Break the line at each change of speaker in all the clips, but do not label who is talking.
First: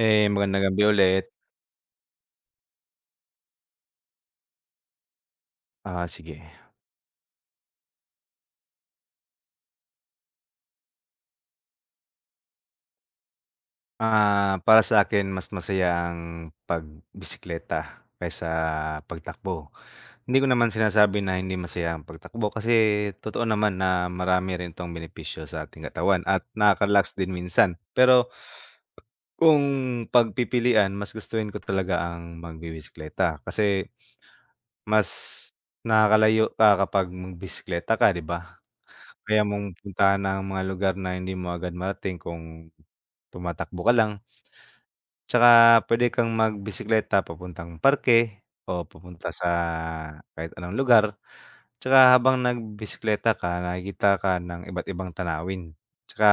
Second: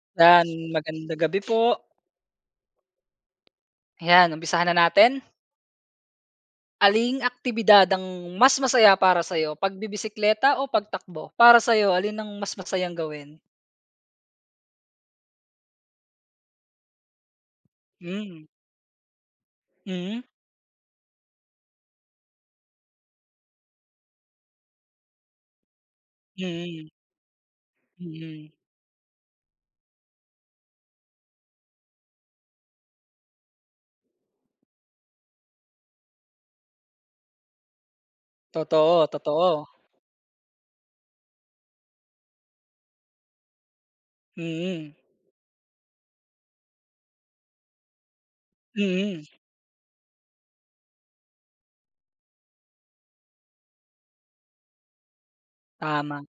Eh,
Yan,
magandang gabi
magandang
ulit.
gabi po. Ayan, umpisahan na natin.
Ah, sige.
Aling aktibidad ang mas masaya para sa'yo, pagbibisikleta o pagtakbo? Para sa'yo, alin ang mas masayang gawin?
Ah, para sa akin mas masaya ang pagbisikleta
Hmm,
kaysa pagtakbo.
mm,
Hindi ko naman sinasabi na hindi masaya ang pagtakbo kasi totoo naman na marami rin itong benepisyo sa ating katawan at
mm,
nakaka-relax din minsan. Pero
mm.
kung pagpipilian, mas gustuhin ko talaga ang magbibisikleta kasi mas nakakalayo ka kapag magbisikleta ka, 'di ba?
Totoo,
Kaya
totoo.
mong puntahan ang mga lugar na hindi mo agad marating kung tumatakbo ka lang.
Mm,
Tsaka puwede kang magbisikleta papuntang parke o papunta
mm.
sa kahit anong lugar. Tsaka habang nagbisikleta ka nakikita ka ng iba't ibang tanawin.
Tama,
Tsaka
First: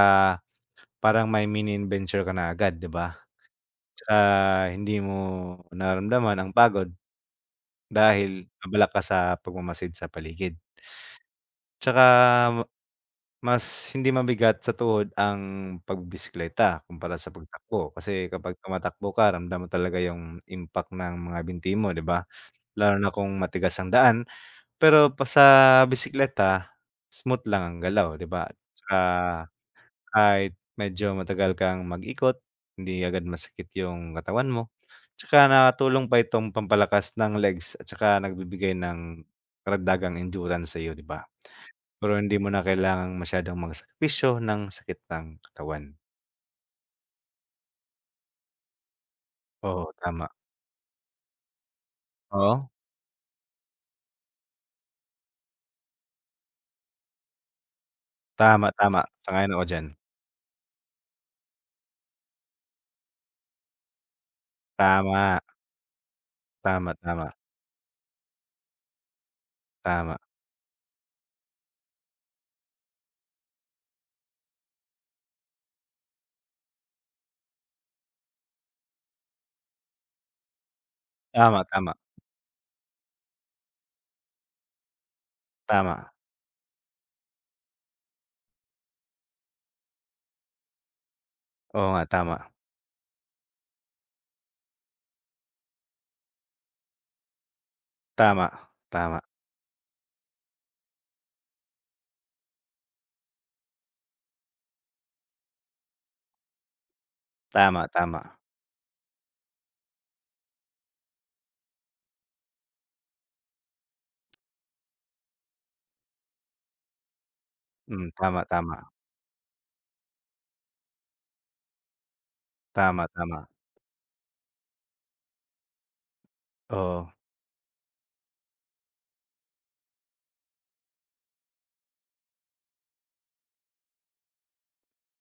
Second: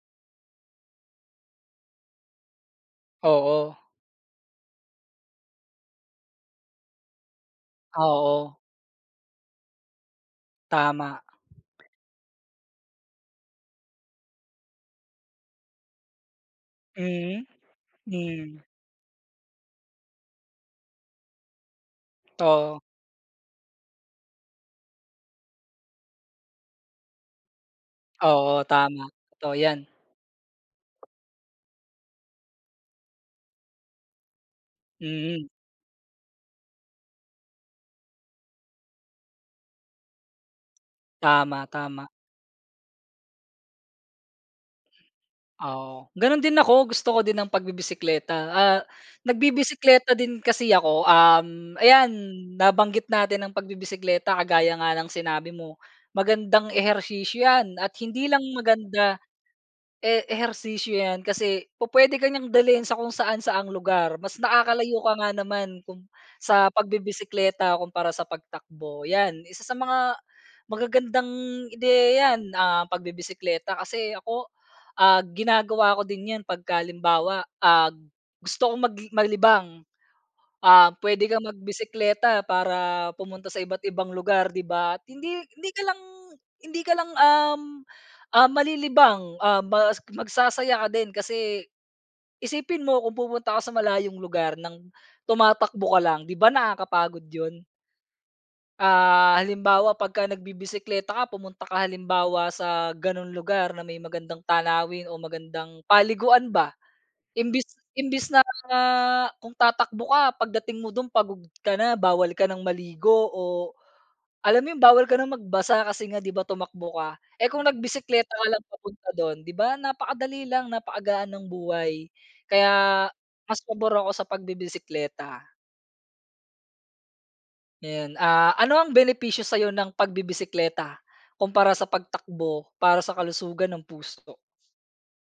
parang may mini adventure ka na agad, 'di ba?
oo,
Tsaka hindi mo nararamdaman ang pagod dahil
oo,
abala ka sa pagmamasid sa paligid.
tama.
Tsaka mas hindi mabigat sa tuhod ang pagbibisikleta kumpara sa
Mm,
pagtakbo. Kasi kapag
mm.
tumatakbo ka ramdam mo talaga yung impact ng mga binti mo, 'di ba?
Oo,
Lalo na kung matigas ang daan. Pero pa sa bisikleta, smooth lang ang galaw, 'di ba?
oo,
Tsaka
tama. Totoo yan.
kahit medyo matagal kang mag-ikot, hindi agad masakit yung katawan mo. Tsaka
Mm,
nakatulong pa itong pampalakas ng legs at tsaka nagbibigay ng karagdagang endurance sa iyo, 'di ba?
tama, tama.
Pero hindi mo na kailangang masyadong magsakripisyo ng sakit ng katawan.
Oo, gano'n din ako gusto ko din ng pagbibisikleta,
Oo,
nagbibisikleta
tama.
din kasi ako, ayan
Oo,
nabanggit natin ang pagbibisikleta kagaya nga ng sinabi mo, magandang ehersisyo 'yan at hindi lang
tama, tama,
maganda
sang-ayon ako diyan.
eh, ehersisyo 'yan kasi pupuwede ka niyang dalhin sa kung saan-saang lugar, mas nakakalayo ka nga
Tama,
naman kung sa
tama, tama,
pagbibisikleta kumpara sa pagtakbo, 'yan isa sa mga
tama,
magagandang ideya 'yan, pagbibisikleta kasi ako, ginagawa ko din 'yan pagka halimbawa, gusto kong maglibang. Ah, puwede kang
tama, tama,
magbisikleta para pumunta sa iba't ibang lugar, 'di ba? At hindi hindi ka lang
tama.
hindi ka lang, um, malilibang, mas magsasaya ka din kasi
Oo nga, tama,
isipin mo kung pupunta ka sa malayong lugar ng tumatakbo ka lang, 'di ba nakakapagod 'yun?
tama, tama,
Ah, halimbawa pagka nagbibisikleta ka pumunta ka halimbawa sa gano'ng lugar na may magandang tanawin o magandang paliguan ba, Imbis
tama,
imbis
tama,
na kung tatakbo ka pagdating mo dun pagod ka na, bawal ka ng maligo o alam mo yun, bawal ka ng magbasa kasi nga 'di ba tumakbo ka. Eh, kung
hmm,
nagbisikleta
tama,
ka lang
tama,
papunta dun, 'di ba napakadali lang, napakagaan ng buhay. Kaya
tama, tama,
mas pabor ako sa pagbibisekleta,
oo.
ayan. Ah, ano ang benepisyo sa'yo ng pagbibisekleta kumpara sa pagtakbo para sa kalusugan ng puso?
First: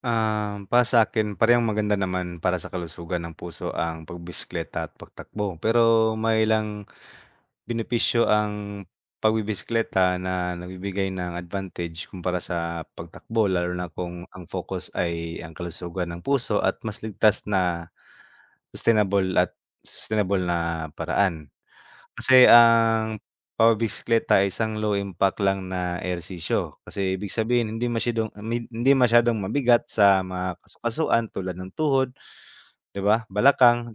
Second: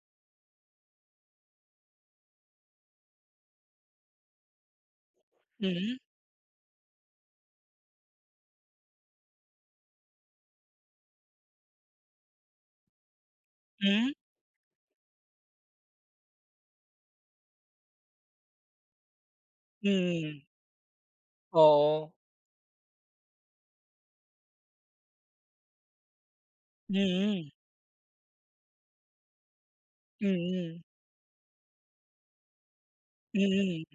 Para sa akin parehong maganda naman para sa kalusugan ng puso ang pagbisikleta at pagtakbo,
Mm,
pero may ilang benepisyo ang pagbibisekleta na nagbibigay ng advantage kumpara sa pagtakbo lalo na
hmm,
kung ang focus ay ang kalusugan ng puso at mas ligtas na sustainable at sustainable
mm.
na paraan.
Oo.
Kasi ang pagbibisekleta ay isang low impact lang na ehersisyo. Kasi ibig
Mm,
sabihin hindi masyadong mabigat sa mga
mm.
kasukasuan tulad ng tuhod, 'di ba,
Mm.
balakang,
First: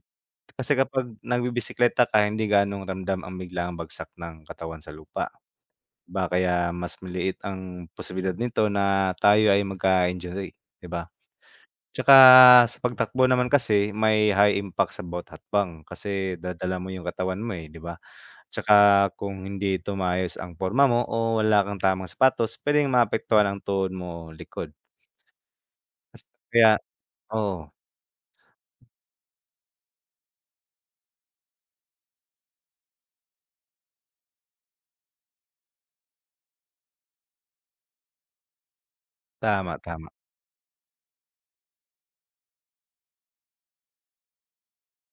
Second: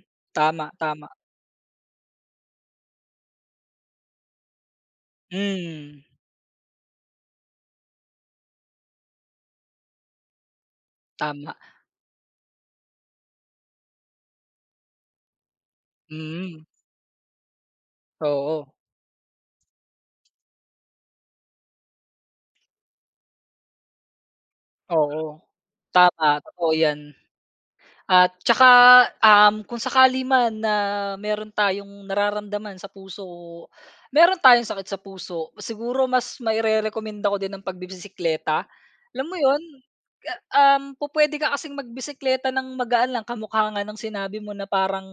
kasi
Tama, tama.
kapag nagbibisikleta ka hindi ganong ramdam ang biglaang bagsak ng katawan sa lupa.
Hmm,
Ba kaya mas maliit ang posibilidad nito na tayo ay magka-injury, 'di ba?
tama.
Tsaka sa pagtakbo naman kasi may high impact sa bawat hakbang kasi
Hmm,
dadala mo yung katawan mo, eh, 'di ba?
oo,
Tsaka kung hindi ito ang porma mo o wala kang tamang sapatos, puwedeng maapektuhan ang tuhod mo likod.
oo. Tama,
Kaya
totoo 'yan.
oo,
At tsaka, kung sakali man na meron tayong nararamdaman sa puso, meron tayong sakit sa puso, siguro mas mairerekomenda ko din ng pagbibisikleta. Alam mo 'yun,
tama, tama,
ga pupuwede ka kasing magbisikleta ng magaan lang, kamukha nga ng sinabi mo na parang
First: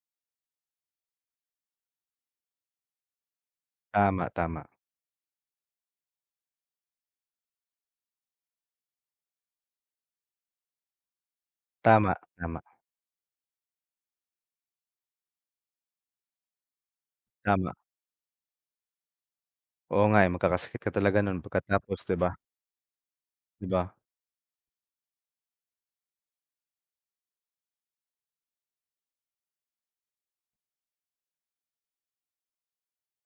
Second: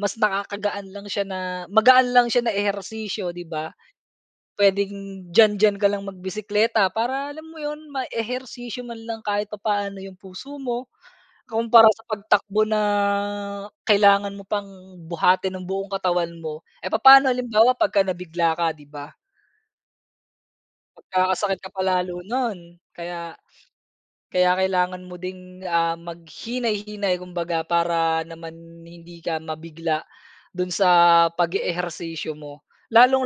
mas nakakagaan lang siya na magaan lang siya na ehersisyo, 'di ba?
tama, tama,
Puwedeng diyan-diyan ka lang magbisikleta para alam mo 'yun, maehersisyo man lang kahit papaano 'yung puso mo, kumpara sa
tama, tama,
pagtakbo na kailangan mo pang buhatin ang buong katawan mo. Eh, papaano
tama.
halimbawa pagka nabigla ka, 'di ba?
Oo nga, eh, magkakasakit ka talaga nun
Pagkakasakit ka pa
pagkatapos, 'di
lalo
ba?
nun, kaya
'Di ba?
kaya kailangan mo ding, maghinay-hinay kumbaga para naman hindi ka mabigla do'n sa pag-eehersisyo mo,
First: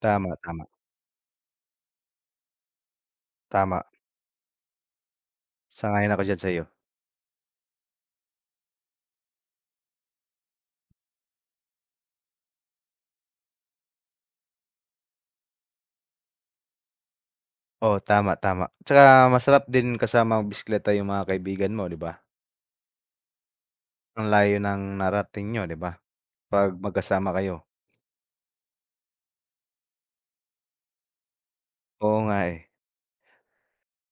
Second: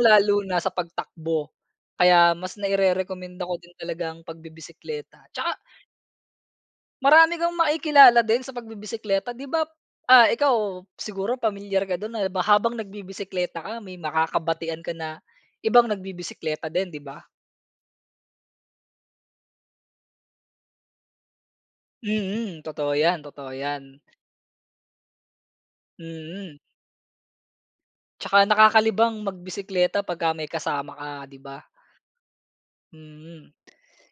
Tama,
na
tama,
sa pagtakbo. Kaya mas nairerekomenda ko din
tama.
talaga ang pagbibisikleta. 'Tsaka
Sang-ayon ako diyan sa'yo.
marami kang makikilala din sa pagbibisikleta, 'di ba, ikaw siguro pamilyar ka do'n na ba habang nagbibisikleta ka may makakabatian ka na ibang nagbibisikleta din, 'di ba?
Oo, tama, tama. Tsaka masarap din kasama magbisekleta yung mga kaibigan mo, 'di ba?
Mm, totoo 'yan, totoo 'yan.
Ang layo ng narating niyo, 'di ba,
Mm.
'pag magkasama kayo.
Tsaka nakakalibang magbisikleta pagka may kasama ka, 'di ba?
Oo nga, eh.
Mm.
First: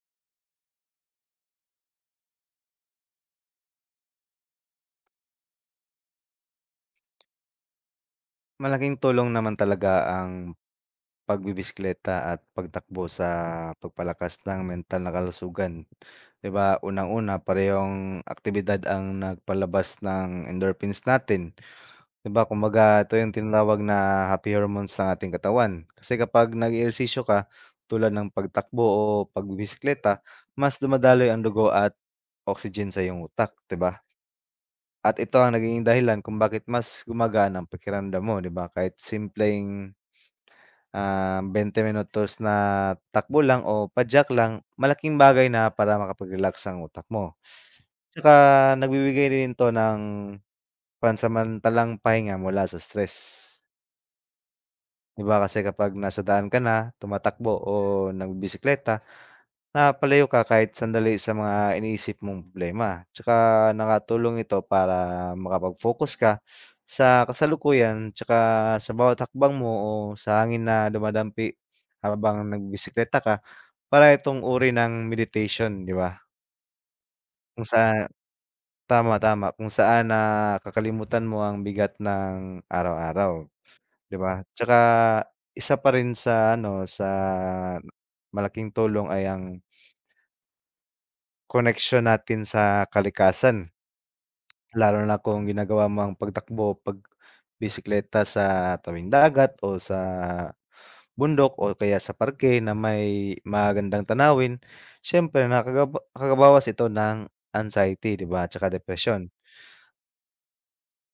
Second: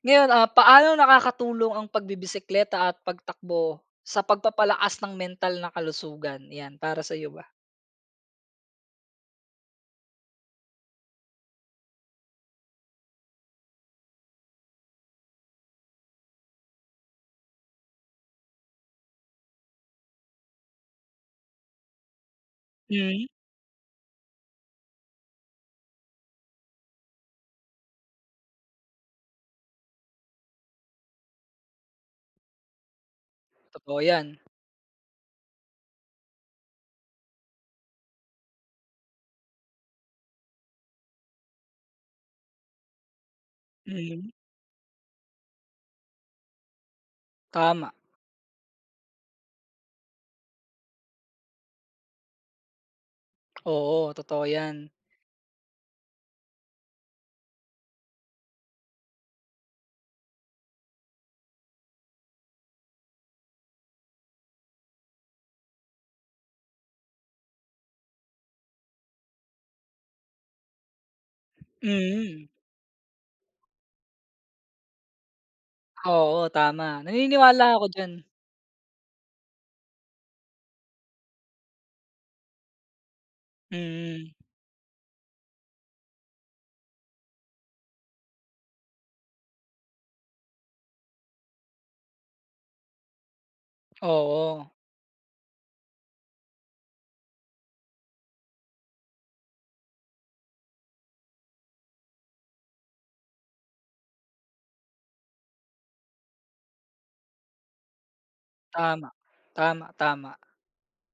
Ngayon, paano nakakatulong ang pagbibisikleta at pagtakbo sa pagpapalakas ng mental na kalusugan? 'Yan, para sa'yo ba?
Malaking tulong naman talaga ang pagbibisekleta at pagtakbo sa pagpalakas ng mental na kalusugan. 'Di ba, unang-una parehong aktibidad ang nagpalabas ng endorphins natin. 'Di ba kumbaga ito
Mm,
yung tinatawag na happy hormones ng ating katawan. Kasi kapag nag-ehersisyo ka tulad ng pagtakbo o pagbibisikleta, mas dumadaloy ang dugo at oxygen sa iyong utak, 'di ba?
totoo 'yan.
At ito ang naging dahilan kung bakit mas gumagaan ang pakiramdam mo, 'di ba? Kahit simpleng, 20 minutos na takbo lang o padjak
Mm,
lang, malaking bagay na para makapag-relax ang utak mo.
tama.
Tsaka nagbibigay din ito ng pansamantalang pahinga mula sa stress.
Oo, totoo 'yan.
'Di ba kasi kapag nasa daan ka na, tumatakbo o nagbibisekleta, napapalayo ka kahit sandali sa mga iniisip mong problema. Tsaka nakatulong ito para makapag-focus ka sa kasalukuyan tsaka sa bawat hakbang mo o sa hangin na dumadampi habang
Mm,
nagbisekleta ka. Para itong uri ng meditation, 'di ba?
oo, tama.
Kung
Naniniwala ako
saan
diyan.
tama, tama, kung saan na kakalimutan mo ang bigat ng araw-araw. 'Di
Mm,
ba? Tsaka isa pa rin sa ano, sa malaking tulong ay ang koneksyon natin sa kalikasan.
oo,
Lalo na kung ginagawa mo ang pagtakbo, pagbisikleta sa tabing dagat o sa bundok o kaya sa parke na may magandang tanawin, siyempre nakakabawas ito ng anxiety, 'di ba, tsaka
tama.
depresyon.
Tama, tama.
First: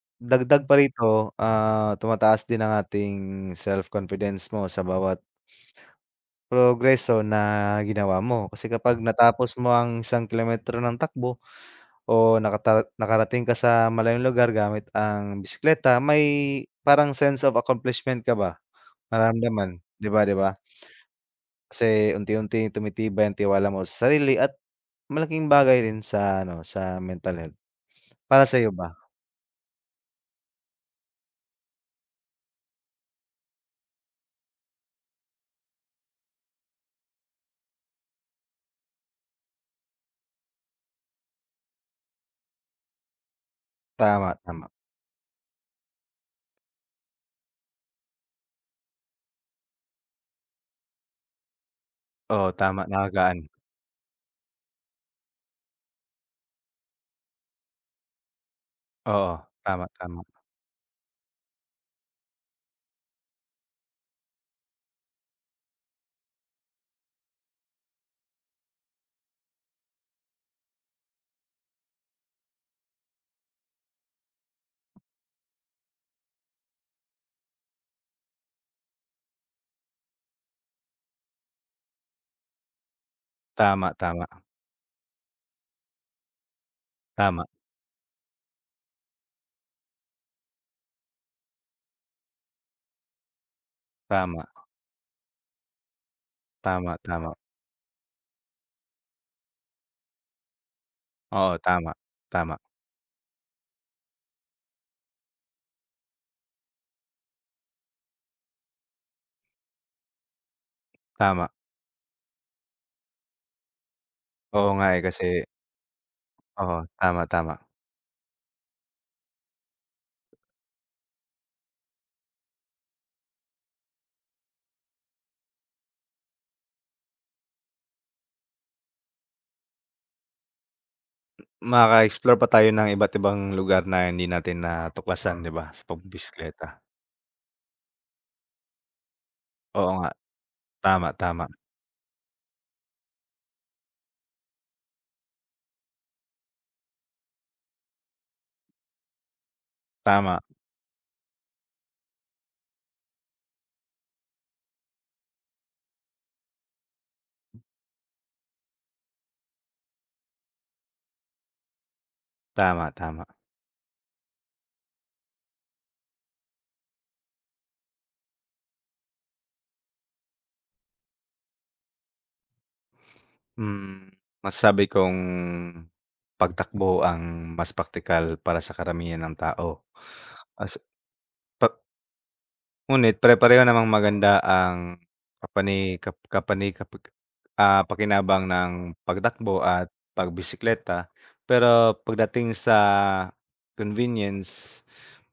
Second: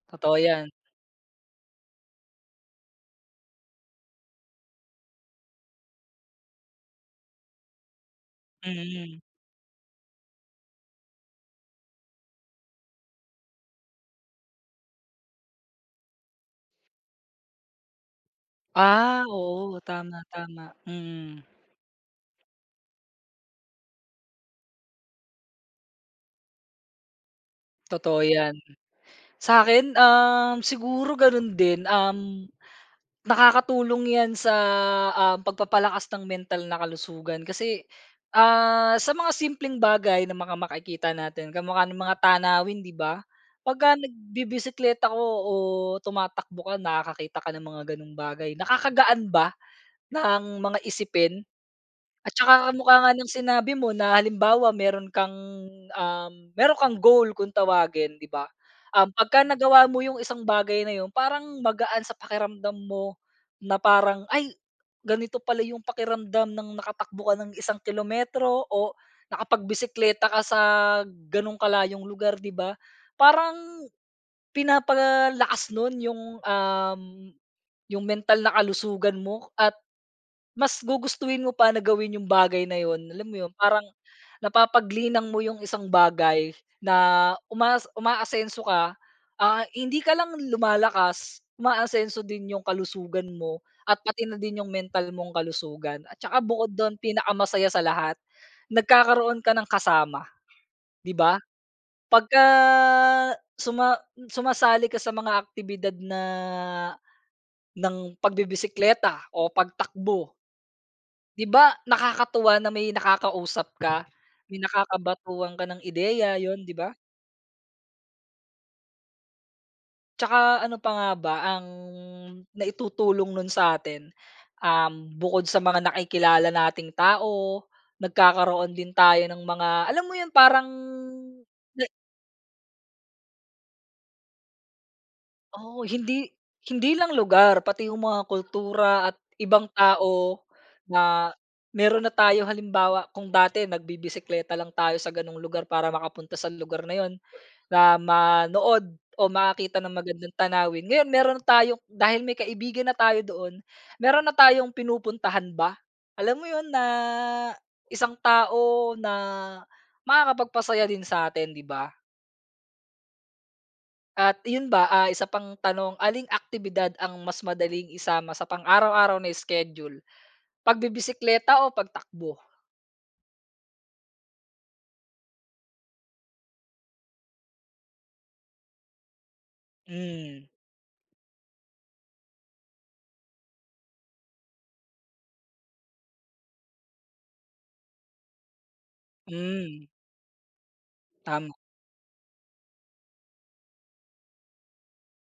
Totoo 'yan.
Dagdag pa rito, tumataas din ang ating self confidence mo sa bawat progreso na ginawa mo. Kasi kapag
Mm.
natapos mo ang isang kilometro ng takbo o nakarating ka sa malayong lugar gamit ang bisikleta, may parang sense of accomplishment ka ba
Ah, oo,
nararamdaman, 'di
tama,
ba, 'di ba?
tama. Mm,
Kasi unti unti tumitibay ang tiwala mo sa sarili at malaking bagay din sa ano, sa mental health.
totoo
Para
'yan.
sa iyo ba?
Sa'kin, siguro gano'n din, nakakatulong 'yan sa, pagpapalakas ng mental na kalusugan kasi, sa mga simpleng bagay na mga makikita natin kamukha ng mga tanawin, 'di ba? Pagka
Tama, tama.
nagbibisikleta ka o tumatakbo ka nakakakita ka ng mga gano'ng bagay, nakakagaan ba ng mga isipin. At
Oo,
saka
tama,
kamukha nga ng
nakagaan.
sinabi mo na halimbawa meron kang goal kung tawagin, 'di ba?
Oo,
Pagka
tama,
nagawa mo yung
tama.
isang bagay na yun parang magaan sa pakiramdam mo na parang, "Ay, ganito pala yung pakiramdam ng nakatakbo ka ng 1 kilometro o nakapagbisikleta ka sa ganong kalayong lugar." 'Di ba? Parang pinapalakas nun yung mental na kalusugan mo at mas gugustuhin mo pa na gawin yung bagay na yun, alam mo yun, parang
Tama, tama.
napapaglinang mo yung isang bagay na
Tama,
umaasenso ka, hindi ka lang lumalakas, umaasenso din yung kalusugan mo at pati na
tama.
din yung mental mong kalusugan at saka bukod
Tama,
dun
tama.
pinakamasaya sa lahat, nagkakaroon ka ng kasama, 'di ba?
Oo, tama,
Pagka
tama,
suma sumasali ka sa mga aktibidad na ng pagbibisikleta o pagtakbo. 'Di
tama.
ba nakakatuwa na may nakakausap ka, may
Oo nga, eh, kasi
nakakabatuhan ka ng ideya, 'yun 'di
oo,
ba?
tama, tama.
Tsaka ano pa nga ba ang naitutulong nun sa'tin, bukod sa mga nakikilala nating tao, nagkakaroon din tayo ng mga alam mo 'yun parang na
Makaka-explore pa tayo ng iba't ibang lugar na hindi natin natuklasan, 'di ba, sa
oo, hindi
pagbibisikleta.
hindi lang lugar pati yung mga kultura at ibang
Oo nga,
tao
tama,
na
tama,
meron na tayo halimbawa kung dati nagbibisikleta lang tayo sa gano'ng lugar para makapunta sa lugar na 'yun, na manood o makakita ng magandang
tama,
tanawin. Ngayon meron na tayong dahil may kaibigan na tayo doon, meron na tayong pinupuntahan ba. Alam mo 'yun na isang tao na makakapagpasaya din sa'tin, 'di ba?
tama, tama.
At 'yun ba, isa pang tanong, aling aktibidad ang mas madaling isama sa pang-araw-araw na schedule, pagbibisikleta o pagtakbo?
Hmm, Masasabi kong pagtakbo ang mas praktikal para sa karamihan ng tao.
Hmm,
As pa Ngunit pare-pareho namang maganda ang kapani kap kapani kapag ah, pakinabang ng pagtakbo
hmm,
at pagbisikleta.
tama,
Pero pagdating sa convenience,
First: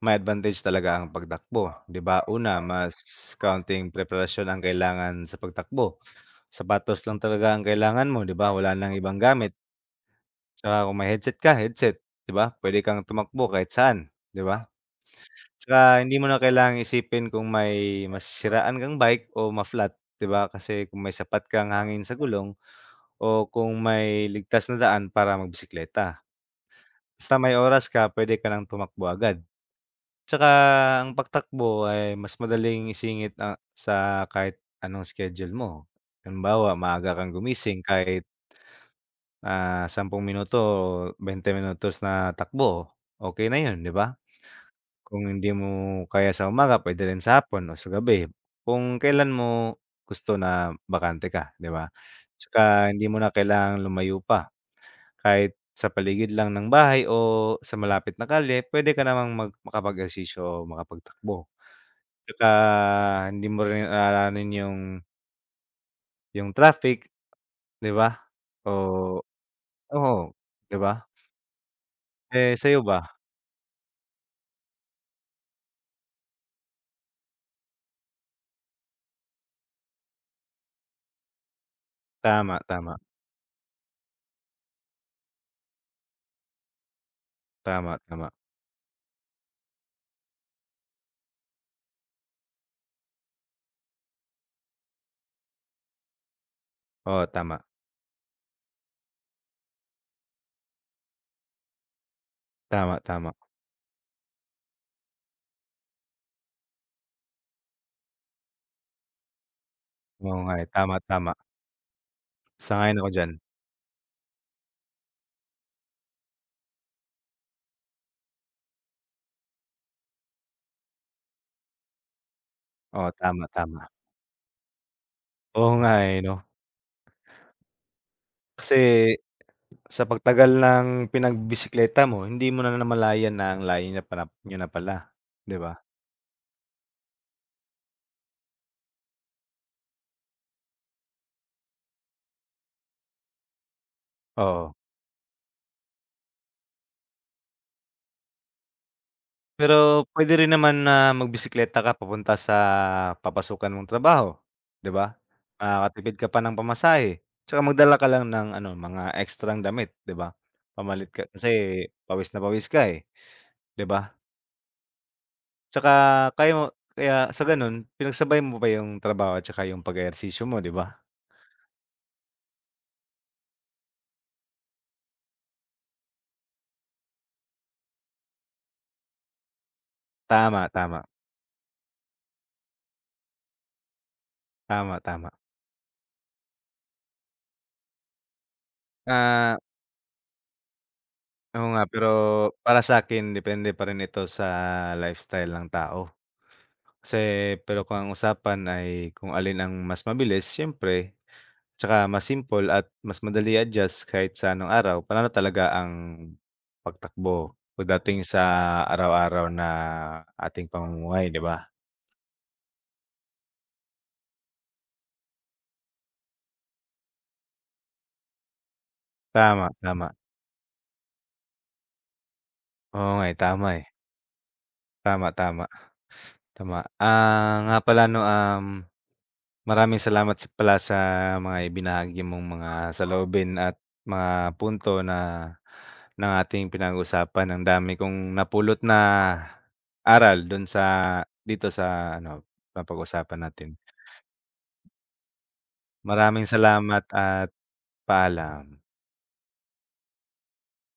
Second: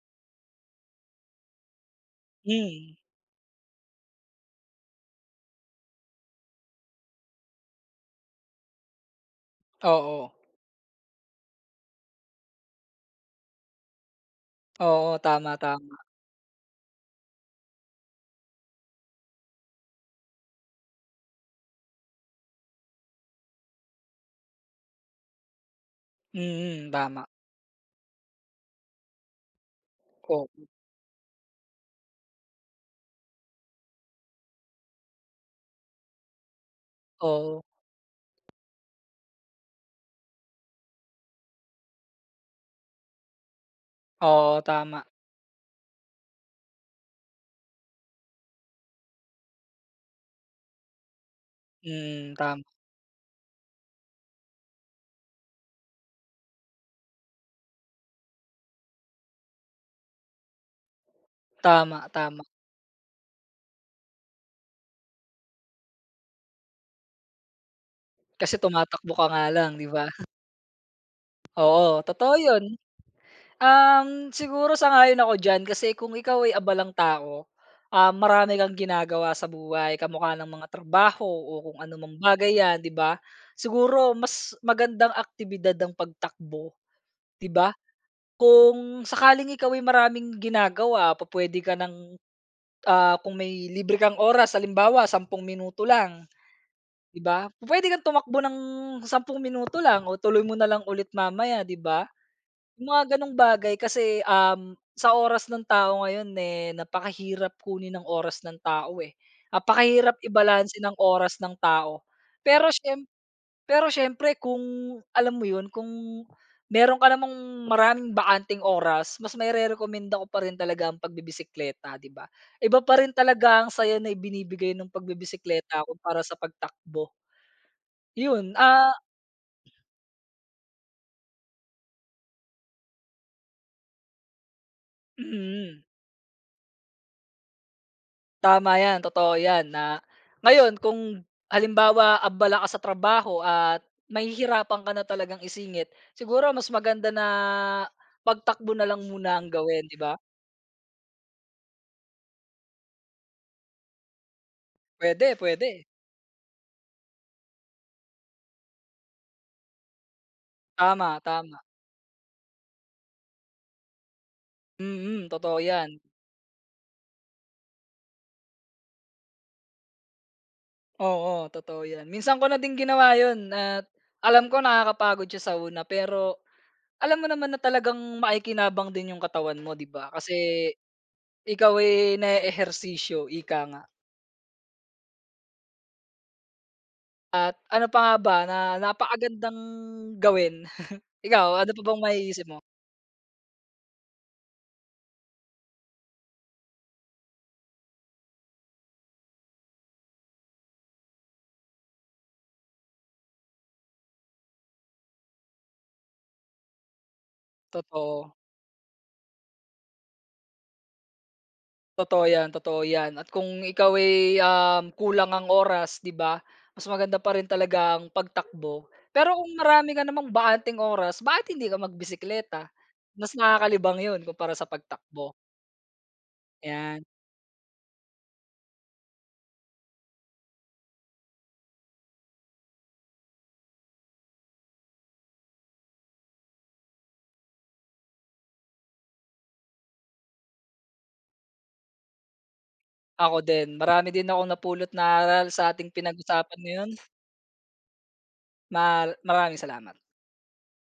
may advantage talaga ang pagtakbo, 'di ba? Una,
hmm,
mas counting preparasyon ang kailangan sa pagtakbo. Sapatos lang talaga ang kailangan mo, 'di ba? Wala ng ibang gamit.
oo,
Tsaka kung may headset ka, headset, 'di ba? Puwede kang tumakbo kahit saan, 'di ba?
oo, tama, tama,
Tsaka hindi mo na kailangang isipin kung may masisiraan kang bike o ma-flat, 'di ba? Kasi kung may sapat kang hangin sa gulong o kung may ligtas na daan para magbisikleta.
mm, tama,
Basta may oras ka, puwede ka ng tumakbo agad.
oo,
Tsaka ang pagtakbo ay mas madaling isingit, sa kahit anong schedule mo. Halimbawa, maaga kang
oo.
gumising kahit 10 minuto o 20 minutos na takbo, okey na yun, 'di ba?
Oo, tama.
Kung hindi mo kaya sa umaga puwede rin sa hapon o sa gabi, kung kailan mo gusto na bakante ka, 'di ba?
Mm, tama,
Tsaka hindi mo na kailangang lumayo pa, kahit sa paligid lang ng bahay o sa malapit na kalye puwede ka namang makapag-ehersisyo o makapagtakbo.
tama, tama.
Tsaka hindi mo rin aalanin yung traffic, 'di ba?
Kasi
O
tumatakbo ka nga lang, 'di ba?
oo, 'di ba?
Oo, totoo
Eh,
'yun.
sa'yo ba?
Siguro sang-ayon ako diyan kasi kung ikaw ay abalang tao, marami kang ginagawa sa buhay kamukha ng mga trabaho o kung ano anumang bagay
Tama,
'yan, 'di
tama.
ba? Siguro mas magandang aktibidad ang pagtakbo, 'di ba?
Tama, tama.
Kung sakaling ikaw ay maraming ginagawa, pupuwede ka ng, kung may libre kang oras halimbawa, 10 minuto lang. 'Di
Oo,
ba?
tama.
Puwede kang tumakbo ng 10 minuto lang o tuloy mo na lang ulit mamaya, 'di ba? Yung
Tama,
mga
tama.
gano'ng bagay kasi, sa oras ng tao ngayon, eh, napakahirap kunin ng oras ng tao, eh. Napakahirap
Oo nga, eh.
ibalanse
Tama,
ng
tama.
oras ng tao. Pero
Sang-ayon
siyem
ako diyan.
pero siyempre kung alam mo 'yun, kung meron ka namang maraming bakanteng oras, mas mairerekomenda ko pa rin talaga ang pagbibisikleta, 'di ba? Iba pa
Oo,
rin
tama,
talaga ang
tama.
saya na ibinibigay nung
Oo
pagbibisikleta
nga, eh,
kumpara
'no?
sa pagtakbo. Yun,
Kasi sa pagtagal ng pinagbisikleta mo, hindi mo na namalayan na ang layo niya pala, niyo na pala, 'di ba?
mm. Tama yan, totoo yan na ngayon kung halimbawa abala ka sa trabaho at
Oo.
mahihirapan ka na talagang isingit, siguro mas maganda na pagtakbo na lang muna ang gawin, 'di
Pero
ba?
puwede rin naman na magbisikleta ka papunta sa papasukan mong trabaho, 'di ba?
Pwede, pwede.
Makakatipid ka pa ng pamasahe, tsaka magdala ka lang ng ano, mga ekstrang damit, 'di ba? Pamalit
Tama,
ka
tama.
kasi pawis na pawis ka, eh, 'di ba?
Mm, totoo yan.
Tsaka kaya mo kaya sa gano'n pinagsabay mo pa yung trabaho at saka yung pag-ehersisyo mo, 'di ba?
Oo, totoo yan. Minsan ko na din ginawa yun at alam ko nakakapagod siya sa una pero alam mo naman na talagang maikinabang din yung katawan mo, 'di ba? Kasi
Tama, tama,
ikaw, eh, naeehersisyo, ika nga.
tama, tama.
At ano pa nga ba na
Ah,
napakagandang gawin. Ikaw,
oo
ano pa
nga,
bang
pero
maiisip mo?
para sa'kin depende pa rin ito sa lifestyle ng tao. Kasi pero kung ang usapan ay kung alin ang mas mabilis, siyempre tsaka mas simple at mas madali i-adjust kahit sa anong araw, panalo talaga ang pagtakbo pagdating
Totoo,
sa araw-araw na ating pamumuhay, 'di ba?
totoo 'yan at kung ikaw ay, kulang ang oras 'di ba, mas maganda pa rin talaga ang pagtakbo. Pero kung
Tama,
marami ka
tama.
namang baanting oras, bakit hindi ka magbisikleta?
Oo nga,
Mas
eh.
nakakalibang 'yun kumpara sa pagtakbo,
Tama, tama. Tama.
'yan.
Ah, nga pala 'no, maraming salamat sa pala sa mga ibinahagi mong mga saloobin at mga punto na ng ating pinag-usapan. Ang dami kong napulot na aral do'n sa dito sa ano,
Ako
napag-usapan natin.
din, marami din akong napulot na aral sa ating
Maraming
pinag-usapan ngayon.
salamat at paalam.
Maraming salamat.